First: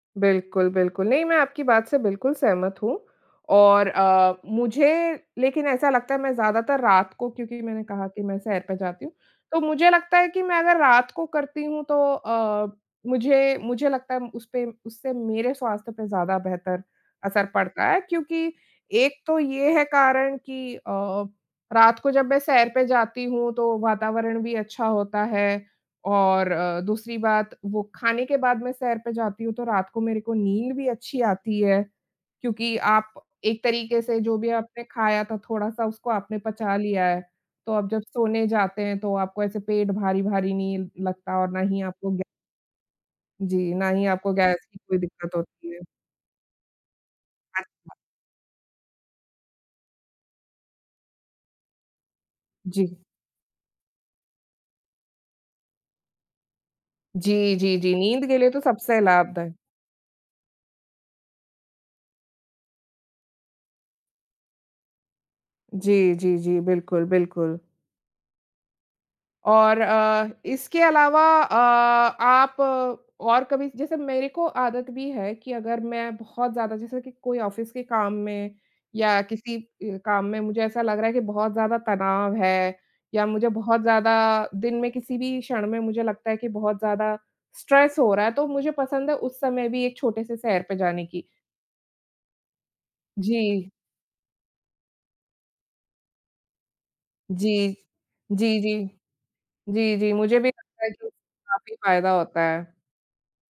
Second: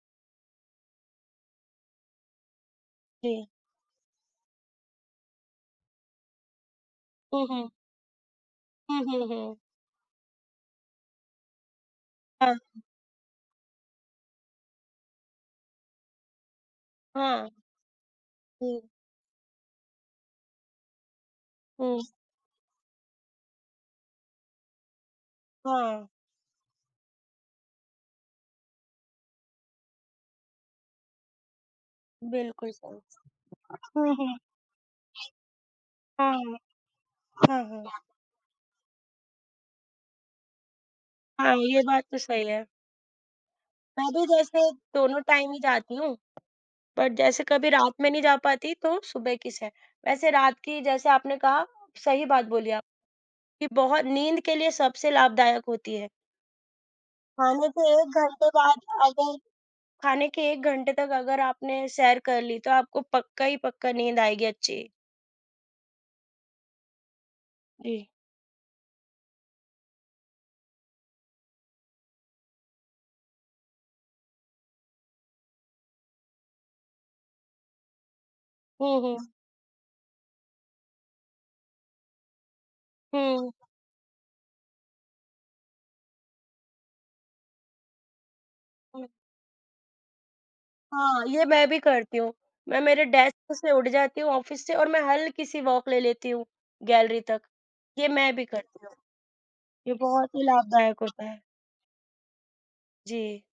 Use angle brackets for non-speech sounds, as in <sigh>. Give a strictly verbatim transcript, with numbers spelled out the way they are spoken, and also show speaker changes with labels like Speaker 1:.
Speaker 1: बिल्कुल, बिल्कुल। नहीं, मैं आपकी बात से बिल्कुल सहमत हूँ
Speaker 2: जी।
Speaker 1: और अ, मुझे लेकिन ऐसा लगता है मैं ज़्यादातर रात को
Speaker 2: हुँ,
Speaker 1: क्योंकि
Speaker 2: हुँ।
Speaker 1: मैंने कहा कि मैं सैर पे
Speaker 2: हुँ,
Speaker 1: जाती हूँ।
Speaker 2: हुँ, हुँ।
Speaker 1: तो मुझे लगता है कि मैं अगर रात को करती हूँ तो
Speaker 2: हाँ,
Speaker 1: अ,
Speaker 2: हाँ।
Speaker 1: मुझे मुझे लगता है उसपे उससे मेरे स्वास्थ्य पे ज़्यादा बेहतर असर
Speaker 2: हाँ।
Speaker 1: पड़ता है क्योंकि
Speaker 2: हुँ।
Speaker 1: एक तो ये है कारण कि अ, रात
Speaker 2: हुँ।
Speaker 1: को जब मैं सैर पे जाती हूँ तो वातावरण भी अच्छा होता है
Speaker 2: हाँ।
Speaker 1: और अ, दूसरी बात वो खाने के बाद मैं सैर पे जाती हूँ तो रात को मेरे को नींद भी अच्छी आती है।
Speaker 2: बिल्कुल
Speaker 1: क्योंकि
Speaker 2: सही।
Speaker 1: आप एक तरीक़े
Speaker 2: हुँ,
Speaker 1: से
Speaker 2: हुँ।
Speaker 1: जो भी आपने खाया था थोड़ा-सा, उसको आपने
Speaker 2: हुँ।
Speaker 1: पचा लिया है।
Speaker 2: <unintelligible> हुँ,
Speaker 1: तो
Speaker 2: हुँ।
Speaker 1: आप जब सोने जाते हैं तो आपको ऐसे पेट भारी-भारी नहीं लगता और
Speaker 2: हाँ,
Speaker 1: ना
Speaker 2: ये
Speaker 1: ही
Speaker 2: बात
Speaker 1: आपको
Speaker 2: तो
Speaker 1: गै
Speaker 2: सही है।
Speaker 1: जी। ना
Speaker 2: मैं
Speaker 1: ही
Speaker 2: भी
Speaker 1: आपको
Speaker 2: जैसे
Speaker 1: गैस की कोई
Speaker 2: दोनों
Speaker 1: दिक़्क़त
Speaker 2: टाइम ही
Speaker 1: होती है।
Speaker 2: जाती हूँ बट जैसे कभी रात
Speaker 1: अच्छा।
Speaker 2: में नहीं जा पाती तो सुबह की सैर। वैसे रात की जैसे आपने कहा, सही बात बोली
Speaker 1: जी।
Speaker 2: आपने कि बहुत नींद के लिए सबसे लाभदायक होती है।
Speaker 1: जी,
Speaker 2: खाने
Speaker 1: जी,
Speaker 2: के
Speaker 1: जी।
Speaker 2: एक
Speaker 1: नींद के
Speaker 2: घंटे
Speaker 1: लिए तो
Speaker 2: बाद
Speaker 1: सबसे
Speaker 2: अगर
Speaker 1: लाभदाय
Speaker 2: खाने के एक घंटे तक अगर आपने सैर कर ली तो आपको पक्का ही पक्का नींद आएगी अच्छी।
Speaker 1: जी, जी, जी। बिल्कुल, बिल्कुल।
Speaker 2: जी।
Speaker 1: और अ, इसके अलावा अ, आप और कभी जैसे मेरे को आदत भी है कि अगर मैं बहुत ज़्यादा जैसे कि कोई ऑफ़िस के काम में
Speaker 2: हुँ,
Speaker 1: या
Speaker 2: हुँ।
Speaker 1: किसी अ, काम में मुझे ऐसा लग रहा है कि बहुत ज़्यादा तनाव है या मुझे
Speaker 2: हुँ।
Speaker 1: बहुत ज़्यादा दिन में किसी भी क्षण में मुझे लगता है कि बहुत ज़्यादा स्ट्रेस हो रहा है, तो मुझे
Speaker 2: हुँ।
Speaker 1: पसंद है उस समय भी एक छोटे-से सैर पे जाने
Speaker 2: हाँ,
Speaker 1: की।
Speaker 2: ये मैं भी करती हूँ। मैं मेरे डेस्क
Speaker 1: जी।
Speaker 2: से उठ जाती हूँ ऑफ़िस से और मैं हलकी-सी वॉक ले लेती हूँ, गैलरी तक।
Speaker 1: जी।
Speaker 2: ये मैं भी
Speaker 1: जी,
Speaker 2: करती
Speaker 1: जी।
Speaker 2: हूँ। ये
Speaker 1: जी, जी
Speaker 2: बहुत
Speaker 1: मुझे
Speaker 2: ही
Speaker 1: भी लगता है
Speaker 2: लाभदायक
Speaker 1: कि
Speaker 2: होता है।
Speaker 1: उससे काफ़ी फ़ायदा होता है।
Speaker 2: जी।